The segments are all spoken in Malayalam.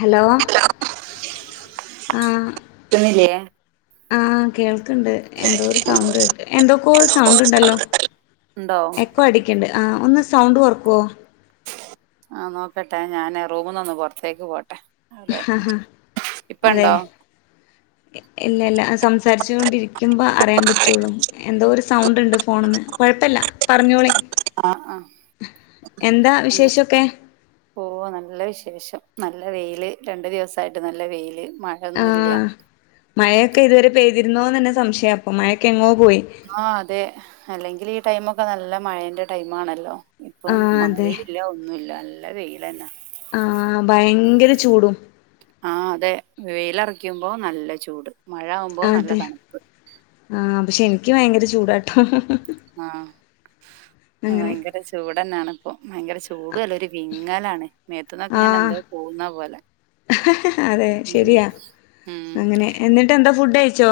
ഹലോ ആഹ് ക്കണില്ലേ? ആഹ് കേൾക്കണ്ട് എന്തോ ഒരു സൗണ്ട് കേ എന്തൊക്കോ സൗണ്ട് ഉണ്ടല്ലോ. ഉണ്ടോ എക്കോ അടിക്കണ്ട്. ആ ഒന്ന് സൗണ്ട് കുറക്കുമോ? ആഹ് നോക്കട്ടെ ഞാന് റൂമ നിന്ന് പുറത്തേക്ക് പോട്ടെ. അവിടെ ഇപ്പ അതെ ഉണ്ടോ ഇല്ലല്ല സംസാരിച്ചോണ്ടിരിക്കുമ്പൊ അറിയാൻ പറ്റുള്ളൂ എന്തോ ഒരു സൗണ്ടിണ്ട് ഫോണ്ന്ന് കുഴപ്പല്ല പറഞ്ഞോളി. അ ആഹ് എന്താ എന്ത് വിശേഷൊക്കെ പോവാ നല്ല വിശേഷം നല്ല വെയില് രണ്ടു ദിവസായിട്ട് നല്ല വെയില് മഴയൊന്നുല്ല ആന് മഴയൊക്കെ ഇത് വരെ പെയ് രുന്നോന്നെനെ സംശയ ഇപ്പൊ മഴയെക്കെങ്ങോ ആഹ് അതെ അല്ലെങ്കില് ടൈമൊക്കെ നല്ല മഴേന്റെ ടൈമാണല്ലോ ഇപ്പം ആഹ് അതെ മഴയില്ല ഒന്നുല്ല നല്ല വെയില് [inaudible] ആഹ് ഭയങ്കര ചൂടും ആഹ് അതെ വെയിലറക്കുമ്പോ നല്ല ചൂട് മഴ ആവുമ്പോ നല്ല അതെ തണുപ്പ് ആഹ് പക്ഷെ എനിക്ക് ഭയങ്കര ചൂടാട്ടോ ഹ് ഹ് ഹ് ആഹ് വയങ്കര ചൂടെന്നാണ് ഇപ്പൊ വയങ്കര ചൂടു അല്ല വിങ്ങ [unintelligible] ആഹ് ഹ ഹ ഹ അതെ ഉം ശരിയാ ഉം അങ്ങനെ എന്നിട്ട് എന്താ ഫുഡ് ക ച്ചോ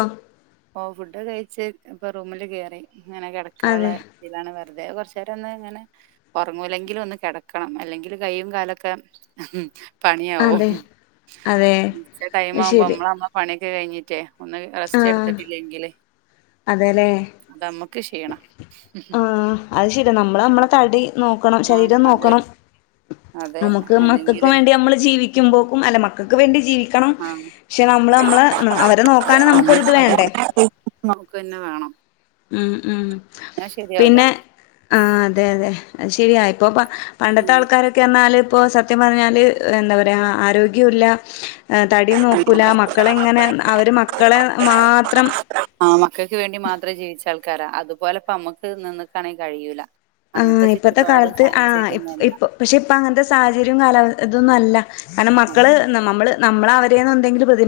ഓ ഫുഡൊകഴിച്ച് ഇപ്പൊ റൂമില് കേറി ഇങ്ങനെ കിടക്കാള്ള അതെ ഇതാണ് റുതെ കുറച്ചേരം ഒന്ന് ഇങ്ങനെ ഉറങ്ങൂലെങ്കിലു ഒന്ന് കിടക്കണം അല്ലെങ്കിൽ കൈയും കാലൊക്കെ ഹും പണിയാവും അതെ അതെ ച്ച ടൈം ആവുമ്പോ ശരി നമ്മള് നമ്മള പണിയൊക്കെ കയിഞ്ഞി [inaudible] ഒന്ന് റസ്റ്റ് എടു ഉം അതെലേ അത് നമ്മക്ക് ക്ഷീണാ ആഹ് അത് ശരിയാ നമ്മള് നമ്മളെ തടി നോ ണം ഉം ശരീരം അതെ നോക്കണം അതെ അമ്മക്ക് മക്കക്ക് അല്ലെങ്കില് വേണ്ടി നമ്മള് ജീവിക്കുമ്പോക്കും അല്ല മക്കൾക്ക് വേണ്ടി ക്കണം ആ പക്ഷെ നമ്മള് നമ്മള് അവരെ നോക്കാനും നമുക്ക് പിന്നെ ഒരിത് വേണ്ടേ നമുക്ക് തന്നെ വേണം ഉം ഉം എന്നാ ശരിയാവൂല പിന്നെ ആഹ് അതെ അതെ അതെ ആഹ് ശരിയാ ഇപ്പ പണ്ടത്തെ ഉം ആൾക്കാരൊക്കെന്നാല് ഇപ്പൊ സത്യം പറഞ്ഞാല് എന്താ പറയാ ആരോഗ്യവുല്ല തടി നോക്കൂല മക്കളെ ഇങ്ങനെ അവര് മക്കളെ മാത്രം ആമ മക്കക്ക് വേണ്ടി മാത്രം ജീവിച്ചാൾ ക്കാരാ. അതുപോലെ ഇപ്പ മ്മക്ക് നിന്നേക്കാണേൽ കഴിയൂല. അന്നത്തെ ആഹ് ഇപ്പത്തെ ചുറ്റുപാടും കാലത്ത് ആഹ് സാഹചര്യന്നും അല്ല. ഇപ്പ പക്ഷെ ഇപ്പ അങ്ങനത്തെ സാഹചര്യം കാലാവ ഇതൊന്നും അല്ല. കാരണം മക്കള് അതെ നമ്മള് നമ്മള് അവരേന്ന് എന്തെങ്കിലും പ്രതി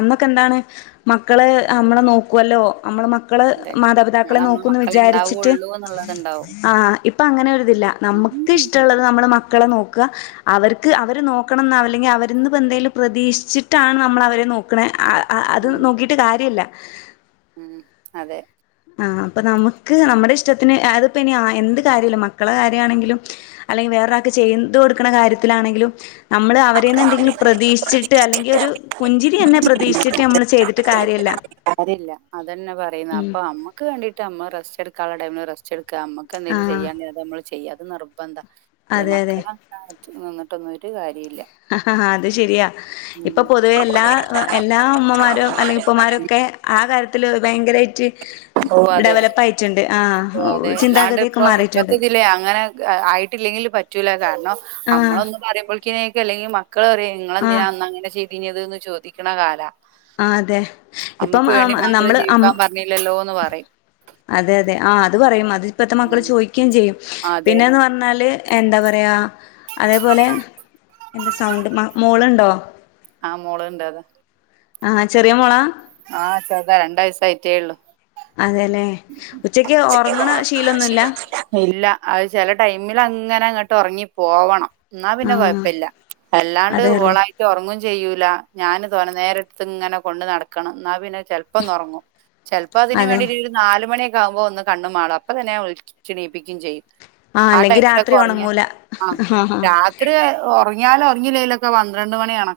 അന്നൊക്കെ എന്താണ് മക്കള് മ്മളെ നോക്കുവല്ലോ മ്മള് മക്ക് മക്കള് അതെ. നാളെ മാതാപിതാക്കളെ നമ്മളെ നോക്കൂന്ന് മക്കളെ വിചാരിച്ചിട്ട് ഇണ്ടാവുള്ളൂ എന്നുള്ളത്ണ്ടാവും. ആഹ് ഇപ്പൊ അങ്ങനെയൊരി തില്ല. ഉം നമുക്ക് ഇഷ്ടമുള്ളത് നമ്മുടെ മക്ക് മക്കളെ നോക്കുക അവർക്ക് അവര് നോക്കണം ന്നാവില്ല ഇനി അവര്ന്ന് എന്തെലും പ്രതീക്ഷിച്ചിട്ടാണ് നമ്മള് അവരെ നോക്കണേ ആ ആ അത് ഉം നോക്കിയിട്ട് കാര്യല്ല. [inaudible] ഉം അതെ ആ അപ്പൊ നമുക്ക് നമ്മുടെ ഇഷ്ടത്തിന് അതിപ്പോ ഇനി എന്ത് കാര്യമില്ല മക്കളെ കാര്യമാണെങ്കിലും അല്ലെങ്കിൽ വേറൊരാക്ക് ചെയ്തു കൊടുക്കണ കാര്യത്തിലാണെങ്കിലും നമ്മള് അവരെന്ന് എന്തെങ്കിലും പ്രതീക്ഷിച്ചിട്ട് അല്ലെങ്കിൽ ഒരു പുഞ്ചിരി തന്നെ പ്രതീക്ഷിച്ചിട്ട് നമ്മള് ചെയ്തി ട്ട് കാര്യല്ല. കാര്യല്ല അതന്നെ പറയുന്നെ. ഉം അപ്പൊ അമ്മ ക്ക് വേണ്ടിട്ട്മ്മ റസ്റ്റ്‌ എടുക്കാതെ [unintelligible] ടൈ സ്റ്റ് എടു ക്ക് നമ്മുക്ക് എന്തേലും ആഹ് ചെയ്യാെനുണ്ടേ അത് നമ്മള് ചെയ്യാ [unintelligible] പ് ന്താ ല്ലേ അതെ അതെ മക്കള് [unintelligible] [unintelligible] നിന്നിട്ടൊന്നും ഒരു കാര്യം അത് ശരിയാ. ഇപ്പൊ ഉം പൊതുവെ എല്ലാ എല്ലാ ഉമ്മമാരും അല്ലെങ്കിൽ ഉപ്പമാരൊക്കെ ആ കാര്യത്തില് ഭയങ്കരായിട്ട് അതെ. ഡെവലപ്പ് ആയിട്ടുണ്ട്. ആഹ് ഓ അതെ എല്ലാണ്ട് ചിന്താഗതിയൊക്കെ ഇപ്പ മാറിയിട്ടുണ്ട് ഇപ്പത്തെ ഇതിലേ അങ്ങനെ ആയിട്ടില്ലെങ്കില് പറ്റ് റ്റൂലാ കാരണം ആഹ് നമ്മളൊന്ന് പറയുമ്പോഴേക്കെ അല്ലെങ്കി മക് കള് പറയും ആഹ് നിങ്ങളെന്തിനാ അന്ന് അങ്ങനെ ചെയ് [unintelligible] തീന്നു ചോദിക്കണ കാലാ. ആ അതെ ഇപ്പം അമ്മക്ക് ആ വേണ്ടി മാത്രം നമ്മള് അം ജീവിക്കാൻ പറഞ്ഞില്ലല്ലോന്ന് പറയും. അതെ അതെ ആ അത് പറയും. അത് ഇപ്പഴത്തെ മക്കള് ഉം. ചോദിക്കുകയും ചെയ്യും. അതെ. പിന്നെന്ന് പറഞ്ഞാല് എന്താ പറയാ അതേപോലെ എന്താ സൗണ്ട് മോൾുണ്ടോ ആഹ് മോളണ്ട് അതാ ആ ചെറിയ മോളെ ആഹ് ചെറുത രണ്ട വ യസായിട്ടേഏു അതെല്ലേ ഉച്ചക്ക് ഉറങ്ങണ ശീലൊന്നുമില്ല ഇല്ല അത് ചില ടൈമിൽ അങ്ങനെങ്ങ് ഇട്ട് ഉറങ്ങി പോവണം എന്നാ ആ പിന്നെ കൊഴപ്പില്ല അല്ലാണ്ട് അതെല്ലേ ഓളായിട്ട് ഉറങ്ങും ചെയ്യൂല ഞാാന് തോന്ന നേരത്ത് ഇങ്ങനെ കൊണ്ട് നടക്കണം എന്നാ പിന്നെ ചെിലപ്പംുറങ്ങും ചിലപ്പോ അതിനന് അതെ വേണ്ടി നാല് മണിയൊക്കെ ആകുമ്പോ ഒന്ന് കണ് മാളും അപ്പൊ തന്നെിച്ചക്ഷണീയിപ്പിക്കയും ചെയ്യും ആ അല്ലെങ്കിൽ ടൈമിലൊക്കെ രാത്രി ഉറങ്ങി ഉണങ്ങൂല ആ രാത്രി ഉറങ്ങിയാലും കുങ്ങിലേയിലൊക്കെ പന്ത്രണ്ട് മണിയണ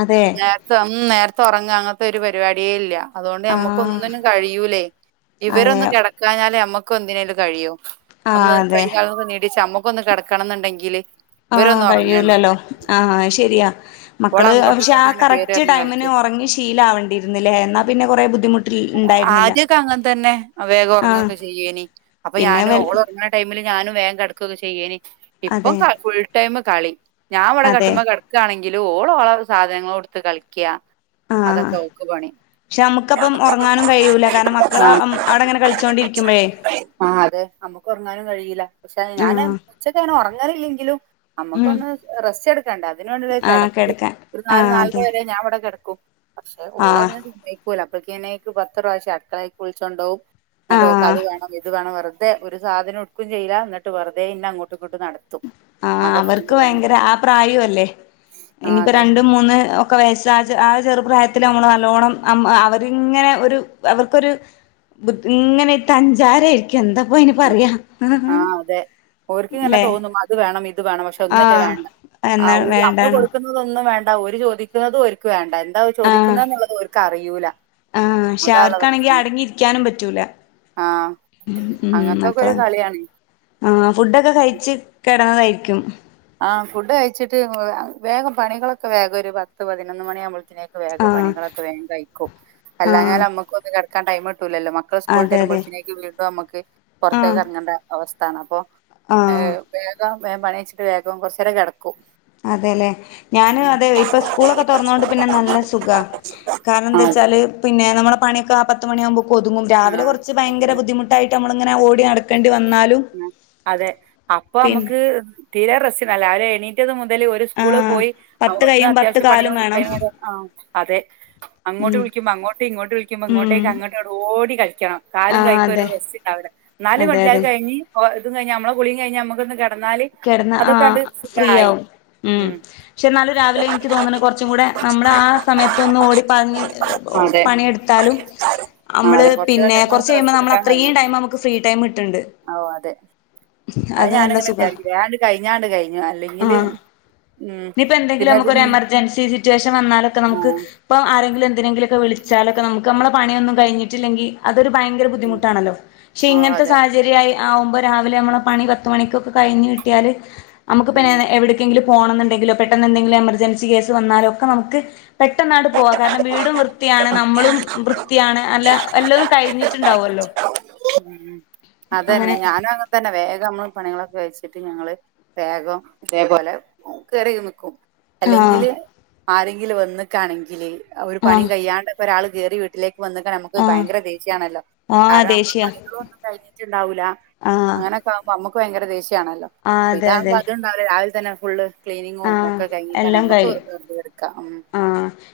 അതെ നേരത്തെ ഉ നേരത്തെ ഉറങ്ങ അങ്ങ ൊ ഒരു പരിപാടിയേ ഇല്ല അതുകൊണ്ട് ആ നമുക്കൊന്നിനും കഴിയൂ അതെ ഇവരൊന്ന് കിടക്കഞ്ഞാലേ നമ്മക്ക് ഒക്കെന്തിനോലും കഴിയോ ആ ഒന്ന് അതെ കൈകാലൊക്കന്ന് നേടിച്ച്മ്മുക്ക ഒന്ന് കിടക്കണം എന്നുണ്ടെങ്കില് ആഹ ഇവരൊന്നും ഉറങ്ങണ്ട. കഴിയൂലല്ലോ ആഹ ശെരിയാ ഓള് മക്കള് അങ്ങോട്ടും പക്ഷെ ആ ഇങ്ങോട്ടും ഇങ്ങനെ കേറി കറക്റ്റ് ഇറങ്ങി ടൈമിന് കളിക്കും. ഉറങ്ങി ശഷീലവേണ്ടിയിരുന്നില്ലേ എന്നാ പിന്നെ കൊറെേ ബുദ്ധിമുട്ടിൽ ഉണ്ടായിരുന്നില്ല ഇൊക്കെ അങ്ങനെ തന്നെ വേഗം ആഹ് ഉറങ്ങൊക്കെ ചെയുണ്ടായിരുന്നു അപ്പൊ പിന്നെ ഞാന് വൽ ഓറങ്ങ ടൈമ ഞാനും വേം കടക്കൊക്കെ ചെയ്യേന്നി ഇപ്പം അതെ ഉൾടൈമ് കളി ഞാൻ ഇവിടെ അതെ കട്ടുമ്പോ കിടക്കുകയാണെങ്കിൽ എ ഓളോഓള സാധനങ്ങ കൊടുത്ത് കളിക്ക ആഹ അതൊക്കെ ഓക്ക് പണി. പക്ഷെ നമുക്ക്പ്പം ഉറങ്ങാനും കഴിയൂല കാരണം മക്കള് ആ അവിടെ അങ്ങനെ കളിച്ചോണ്ടിരിക്കുമ്പോഴേ ആ അതെ അമ്മുക്ക് ഉറങ്ങാനും കഴിയില്ല പക്ഷെ ഞാൻ ആഹ് ഉച്ചക്ക് ഞനൻ ഉറങ്ങാനില്ലെങ്കിലും ഉം നമ്മുക്കൊന്ന് റെസ്റ്റ് എടുക്കണ്ടണ്ട് അതിനന് വേണ്ടി ആഹ് ഇടക്ക് കിടക്കാൻ ഒരു നാല് ആഹ് നാലര അതെ വരെ ഞാൻ ഇവിടെടക്ക കൊ പക്ഷെ ഓല് ആഹ് അങ്ങനെ പോല അക്ക്ക്ക് പത്ത പ്രാവശ്യ ആ മക്കളായി കുളിച്ചുണ്ടാവും എന്നട്ട് ഓക്ക അത് ആഹ് വേണോ ഇത് വേണം ഇത് അതെ ഒരു സാനം എടുക്കും ചെയ്യിാ എന്നി്െുതെ ഇന്നെ അങ്ങോ് ആഹ അവർക്ക് ഭയങ്കര ആ പ്രായ അല്ലേ ആ ഇനിപ്പോ അതെ രണ്ടും മൂന്ന് ഒക്കെ വയസ്സാ ആ ചെറുപ്രായത്തി നമ്മള് നല്ലോണം അവരിങ്ങനെ ഒരു അവർക്കൊരു ഇങ്ങനെ തഞ്ചാര എന്താപ്പ അയ്ന് പറയാല്ലേ ഇത് വേണം ഇത് വേണം പക്ഷെ ഒന്നിട്ട വേണ്ട എന്നാ നമ്മൾ വേണ്ടാണു കൊടുക്കുന്നത ഒന്നും വേണ്ട ഒരു ചോദിക്കുന്നതും ഒർക്ക് വേണ്ട എന്താ ചോദിക്കുന്നള്ള കറിയൂല ആഹ പക്ഷെ അവർക്കാണെങ്കി അടങ്ങിയിരിക്കാനും പറ്റൂല ആ മ് അങ്ങനത്തൊക്കെ ഒരു മക്കളെ കളിയാണ് ആ ഫുഡൊക്കെ കഴ [unintelligible] ക്കും ആ ഫുഡ് കഴിച്ചിട്ട് വേഗം പണികളൊക്കെ വേഗം ഒരു പത്ത് പതിനൊന്ന് മണിയാവുമ്പോ വേഗം ആഹ് പണികളൊക്കെ വേഗം കഴിക്കും അല്ലാഞ്ഞാൽ ആഹ് നമുക്കൊന്ന് ക [unintelligible] ട്ടൂലല്ലോ മക്കളൾ സ്കൂൾ അതെ ട്ടെരുമ്പോ അതെ ക്കിനേക്ക് നമുക്ക് പുറത്തേക്ക് ആഹ് ഇറങ്ങേണ്ട അവസ്ഥ ണ് അപ്പൊ ഏ ആഹ് വേഗ വേ പണി എയ്ച്ച് വേഗം കുറച്ചേരം കെട അതെല്ലെ ഞാന് അതെ ഇപ്പൊ സ്കൂളൊക്കെ തുറന്നൊണ്ട് പിന്നെ നല്ല സുഖാ ഉം കാരണം എന്താ അതെ. വച്ചാല് പിന്നെ നമ്മുടെ പണിയൊക്കെ ആപ്പ പത്ത് മണി ആകുമ്പോ ഒതുങ്ങും രാവിലെ ആഹ്. കുറച്ച് ഭയങ്കര ഒതുങ്ങും. ബുദ്ധിമുട്ടായിട്ട് നമ്മളിങ്ങനെ ഓ [unintelligible] അതെ അപ്പൊ പിന്നെ അമ്മക്ക് തീരെ റസ [unintelligible] ല്ല അവരെ എണീ [unintelligible] ന്തേലും ഒരു ആ സ്കൂള് പോയി അവ പത്ത് ഒന്ന് കൈയും പത്ത് അത്യാവശ്യം പണ കാലും വേണം [unintelligible] അതെ അങ്ങോട്ട് ഉം വിളിക്കുമ്പോ അങ്ങോട്ടും ഇങ്ങോട്ട് വിളിക്കുമ്പോ ഉം ഇങ്ങോട്ടേക്ക് അങ്ങോട്ട ഓടി കളിക്കണം ആ കാലും കഴിക്ക ഒരു അതെ റസിണ്ടാവൂല്ല നാലും മ അതെ അതെ ഓ ഇത് കഴിഞ്ഞ് നമ്മളെ കുളിം കഴിഞ്ഞ നമുക്കൊന്ന് ക കിടന്ന ആ ഫ്രീ ആവും ഉം പക്ഷെ എന്നാലും രാവിലെ എനിക്ക് തോന്നണ കുറച്ചും കൂടെ നമ്മൾ ആ സമയത്തൊന്ന് ഓടി പറഞ്ഞ് അതെ. പണിയെടുത്താലും ആഹ് നമ്മള് അതെ. കൊറച്ച് പിന്നെ ടൈം കുറച്ച നമുക്ക് കഴിയുമ്പോ റെസ്റ്റ് നമ്മൾ എടുക്കാൻ അത്രയും കഴിയും. ടൈം നമുക്ക് ഫ്രീ ടൈം ഇട്ടുണ്ട് ഓഹ് അതെ. അത് നല്ല ഞാനിങ്ങനെ സുഖ വിചാരിക്കും. വേഗാണ്ട് കഴിഞ്ഞാണ്ട് കഴിഞ്ഞു. ആ അല്ലെങ്കില് ഉം ഇനിയിപ്പ എന്തെങ്കിലും പിന്നത് നമുക്കൊരു എമർജൻസി സിറ്റുവേഷൻ വന്നാലൊക്കെ ഉം നമുക്ക് ഇപ്പ ആരെങ്കിലും എന്തിനെങ്കിലൊക്കെ വിളിച്ചാലൊക്കെ നമുക്ക് നമ്മെ പണിയന്നും കഴിഞ്ഞിട്ടില്ലെങ്കി അത ഒരു ഭയങ്കര ഉം ബുദ്ധിമുട്ടാണല്ലോ പക്ഷെ ഓ ഇങ്ങനത്തെ അതെ സാഹചര്യമായി ആവുമ്പോ രാവിലെ നമ്മളെ പത്ത് മണിക്കൊക്കെ കഴിഞ്ഞിട്ട് ട്ട്യാല് അമ്മക്ക് പ്പം ഉം എവിടെക്കെങ്കിലും പോണം എന്നുണ്ടെങ്കിലോ പെട്ടെന്ന് എന്തെങ്കിലും എമർജൻസി കേസ് വന്നാലോ ഒക്കെ നമുക്ക് പെട്ടെന്നാ- പോ കാരണം വീടും വൃത്തിയാണ് നമ്മളും വൃത്തിയാണ് അല്ല എല്ലതും കഴിഞ്ഞിട്ട് ണ്ടാവല്ലോ ഉം അതന്നെ ഞാനും അങ്ങെ തന്നെ വേഗം പണികളെക്കെ വെച്ചിട്ട് ഞങ്ങള് വേഗം ഇതേപോലെ കയറി നക്കും ആഹ് അല്ലെങ്കില് ആരെങ്കിലും വന്നിക്കാണെങ്കില് ഒരു പണിയും ആഹ് കഴ്യാണ്ട്ക്കെ ഒരാൾ കയറി വീട്ടിലേക വന്നക്ക നമുക്ക് ആഹ് ഭയങ്കര ദേഷ്യാണല്ലോ ആഹ് കാരണം നമ്മള് ദേഷ്യ പണികളുംഒന്ന് കഴഞ്ഞ ണ്ടാവൂല്ല ആഹ് അങ്ങനെയൊക്കൊവുമ്പോ നമ്മക ഭയങ്കര ദേഷ്യ ആണല്ലോ ആഹ് ഇതാവുമ്പോ അത്ണ്ടാവല്ലേ രാ തന്നെ ഫുള്ള് ആ ക്ലീനിങ്ങും ഒക്കെ കഴിഞ്ഞിട്ടാണ് എല്ലാം നമ്മുക്ക് കഴിയും വെറുതെ എടുക്കാം ഉം ആ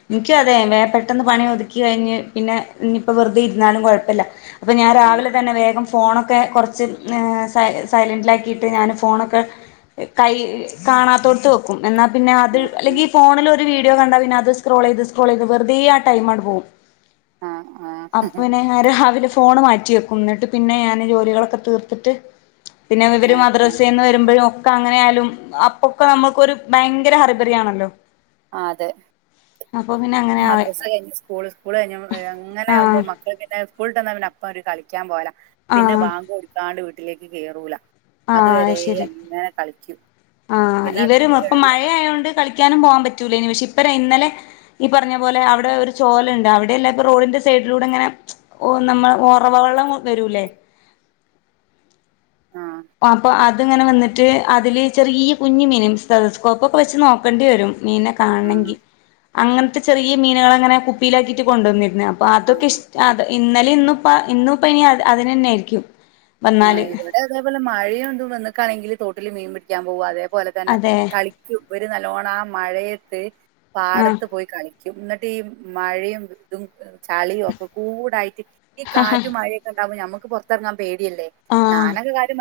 എനിക്ക അതെ വേ പെട്ടെന്ന് പണിതു കഴിഞ്ഞ് പിന്നെ ഇപ്പ വെറുതെ ഇരുന്നാലും കുഴപ്പല്ല അപ്പ ഞാൻ ഉം രാവിലെ തന്ന വേഗം ഫോണൊക്കെ കൊറച്ച് സൈ സൈലന്റിലക്കിട്ട് ഞാന് ഫോണെക്ക് കൈ കാണത്തോ - ത് വോക്കും എന്നാൽ പിന്നെ അത് ഉം ഉം അല്ലെങ്കിൽ ഈ ഫോണിൽ ഒരു വീട് വീഡോ കണ്ടാ പിന്ന അത് സ്ക്രോൾ ചെയ്ത് സ്രോക്രോൾ ചെയ്ത് വെറതെ ആ ടൈം ആട്ട് പോവും ആഹ് ആഹ് അപ്പന്നെ രാവിലെ ഫോണ് മാറ്റി വെക്കും എന്നിട്ട് പിന്നെ ഞാന് ജോലികളൊക്കെ തീർത്തിട്ട് പിന്നെ ഞാ ഇവര് മദ്രസന്ന് വരുമ്പോഴും അങ്ങനെയാലും അപ്പൊ ഇപ്പൊ നമുക്കൊരു ഭയങ്കര ഹറിബറിയ ആണല്ലോ ആ അതെ അങ്ങനെ ആവെ മദ്രസ് കഴിഞ്ഞു സ്കൂള് സ്കൂള് കഴിഞ്ഞു എങ്ങനെ ആകുമ്പോ ആഹ് മക്കൾ പിന്നെ സ്കൂൾ വിട്ട് വാന്നാ പിന്ന അപ്പൊ ഒരു കളിക്കാൻ പോല പിന്നെ ആഹ് ബാങ്കോട്ത്താണ്ട് വീട്ടിലേക്ക് കേറൂല ആ അ അതുവരെ ശരി അങ്ങനെ കളിക്കും ആഹ പിന്നെ അതൊരു ഇവരും ഇപ്പ പേടിള്ള മഴയോണ്ട് കളിക്കാനും പോവാൻ പറ്റൂല ഇനി പക്ഷേ ഇന്നലെ ഈ പറഞ്ഞ പോലെ അവിടെ ഒരു ചോലയുണ്ട് അവിടെ എല്ലാ ഇപ്പ റോഡിന്റെ സൈഡിലൂടെ ഇങ്ങനെ നമ്മൾ ഒറവവെള്ളം വരൂല്ലേ? ആഹ് അത്ങ്ങനെ നിന്നിട്ട് അതില് ചെറിയ കുഞ്ഞ് മീന്. സെതസ്കോപ്പ്ഒക്കെ വെച്ച് നോക്കേണ്ടി വരും മീനെ കാണങ്കി ആഹ് അങ്ങനത്തെ ചെറിയ മീനുകളങ്ങനെ കുപ്പിയിലാക്കിട്ട് കൊണ്ടുവന്നി അപ്പൊ അതൊക്കെ ഇഷ അ ആഹ് ഇന്നലയും, ഇന്നും ഇന്നും ഇപ്പംഇനി അതിനുതന്നെയാരിക്കും. ആ ഇവിടെ അതേപോലെ മഴയൊന്നും വന്നക്കാണെങ്കില് തോട്ടിൽ മീൻ പിടിക്കാൻ പോവാതെ പോലെ തന്നെ അതെ കളിക്കും. ഒരു നല്ലോണം ആ മഴ തെ ആഹ് പാടത്ത് പോയി കളി എന്നിട്ട് ഈ മഴയും ഇതും ചളിയും ഒക്കെ കൂടായിട്ട് ഈ കാറ്റു മഴയൊക്കെ ഉണ്ടാവുമ്പോ നമ്മക്ക് ക്ക് പുറത്തിറങ്ങാൻ പേ ആഹ് ഞാനൊക്കെ കാര്യ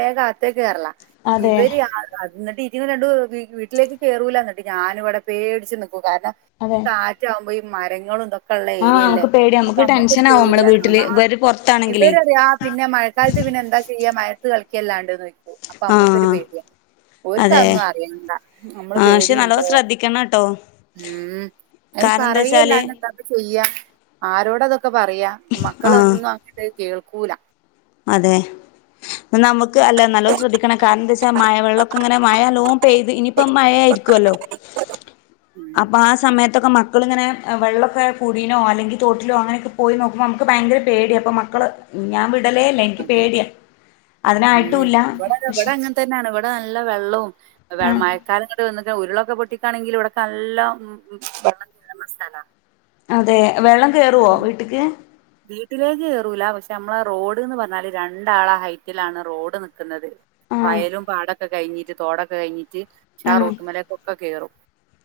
വേഗം അകത്തേക്ക് കേറലാ അതെ ഇവര് [unintelligible] എന്നിട്ട് ഇതുരണ്ടും വീട്ടിലേക്ക് കേറൂല്ലഎന്നിട്ട് ഞാനിവിടെ പേടിച്ച്നി കാരണം ഈ കാറ്റാവുമ്പോ മരങ്ങളും ഇതോ ആ നമുക്ക് പേടി നമുക്ക് ടെൻഷൻ ആവും നമ്മടെ പേടിയാണ് ആ വീട്ടില്. ഇവര് പൊറത്താണെങ്കിലേ? ക്കാലത്ത് പിന്നെ എന്താ ചെയ്യ മയത്ത് കളിക്കിയല്ലാണ്ട് ചോ അപ്പൊ നമ്മുക്കൊരു ആഹ് പേടിയ ഓര്ക്ക് അതെ അതൊന്നും അറിയണ്ട നമ്മള് ആഹ് പക്ഷെ നല്ലോ പേടിയുണ്ടോ ശ്രദ്ധിക്കണംട്ടോ അതിന് കാരണം എന്താ പറയല്ല വെച്ചാല് എന്താപ്പ ചെയ്യാ ആരോടതൊക്കെ ക്കെ പറയാ ആഹ് മക്കളൊന്നും അങ്ങട്ട് കേൾക്കൂല അതെ നമുക്ക് അല്ല നല്ലോ ശ്രദ്ധിക്കണം കാരണം എന്താ വെച്ചാ മഴ വെള്ളക്കെ ഇങ്ങനെ മഴ അല്ലോം പെയ്ത് ഇനിയിപ്പ മഴ ആയിരിക്കുവല്ലോ? ഉം അപ്പൊ ആ സമയത്തൊക്കെ മക്കളിങ്ങനെ വെള്ളമൊക്കെ കുടീനൊ അല്ലെങ്കി തോട്ടിലോ അങ്ങനൊക്കെ പോയി നോക്കുമ്പോ നമുക്ക് ഭയങ്കര പേടി അപ്പൊ മക്കള് ഞാൻ [unintelligible] പേടിയാ അതിനായിട്ടുല്ല ഇവിടെ പക്ഷെ ഇവിടെ അങ്ങനെ തന്നെയാണ് ഇവിടെ നല്ല വെള്ളവും ആ മഴക്കാലം ഇങ്ങട്ട് വന്ന ക്കെ ഉരുളൊക്കെ പൊട്ടിക്കാണെങ്കിൽ ഇവിടെക്കെ നല്ലോം [unintelligible] അതെ വെള്ളം കേയറുവോ വീട്ടക്ക്? ക്ഷെ നമ്മളെ റോഡ് ന്ന് പറഞ്ഞാല് രണ്ടാള ഹൈറ്റിലാണ് റോഡ് നിക്കുന്നത്. ആ വയലും പാട കഴിഞ്ഞിട്ട് തോടെക്കെ കഴഞ്ഞി ഷാ ആ റൂട്ട് മേലക്ക കേറും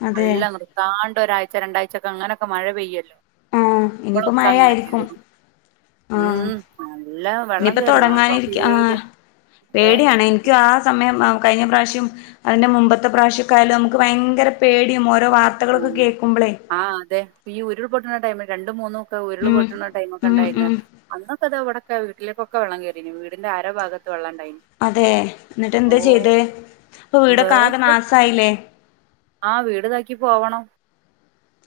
അതെ നല്ല നൃത്താ ഒരായ്ച രണ്ടാ്ചൊക്കെങ്ങനൊക്കെ മഴ പെയ്യല്ലോ ആ ഇനിയിപ്പോൾ അപ്പോഴൊക്കെ അങ്ങനെ മഴയായിരിക്കും കേറും ആ ഉം നല്ല വെള്ളം ഇനിയിപ്പോം കേറും അപ്പൊ തുടങ്ങാനിരിക്കും ആ പേടിയാ അതെ പേടിയാണ് എനിക്ക് ആ സമയം കഴിഞ്ഞ പ്രാവശ്യം അതിന്റെ മുൻ പത്തെ പ്രാവശ്യംക്കൊയാലും നമു ഭയങ്കര പേടിയ ഉ ആ് അതെ ഈ ഉരുൾപൊട്ടണ ടൈമ രണ്ട മൂന്നും ഉരുൾ ഉം പൊട്ടണ ടൈമ ഒക്കെ ഉം ഉണ്ടായില്ല ഉം അന്ന് അത അവിടക്ക വീലേക്കെ വെള്ളം കറീ വീടിന്റെ ആരഭാഗത്ത് വെം അതെ എന്നിട്ട് എന്താ ചെയ്ത് ഇപ്പൊ വീടൊക്കെ ആകെ നാശായില്ലേ ആഹ വീട് താക്കി പോവണം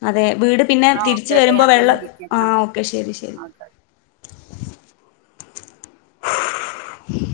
അതെ വീട് പിന്നെ ആ ഓക്കെ തിരിച്ച് കേട്ടോ വരുമ്പോ ഞാൻ പിന്നെ വെള്ളം വിളിക്കാം ആ കേട്ടോ ഓക്കെ ശരി ശരി ഓക്കെ [inaudible]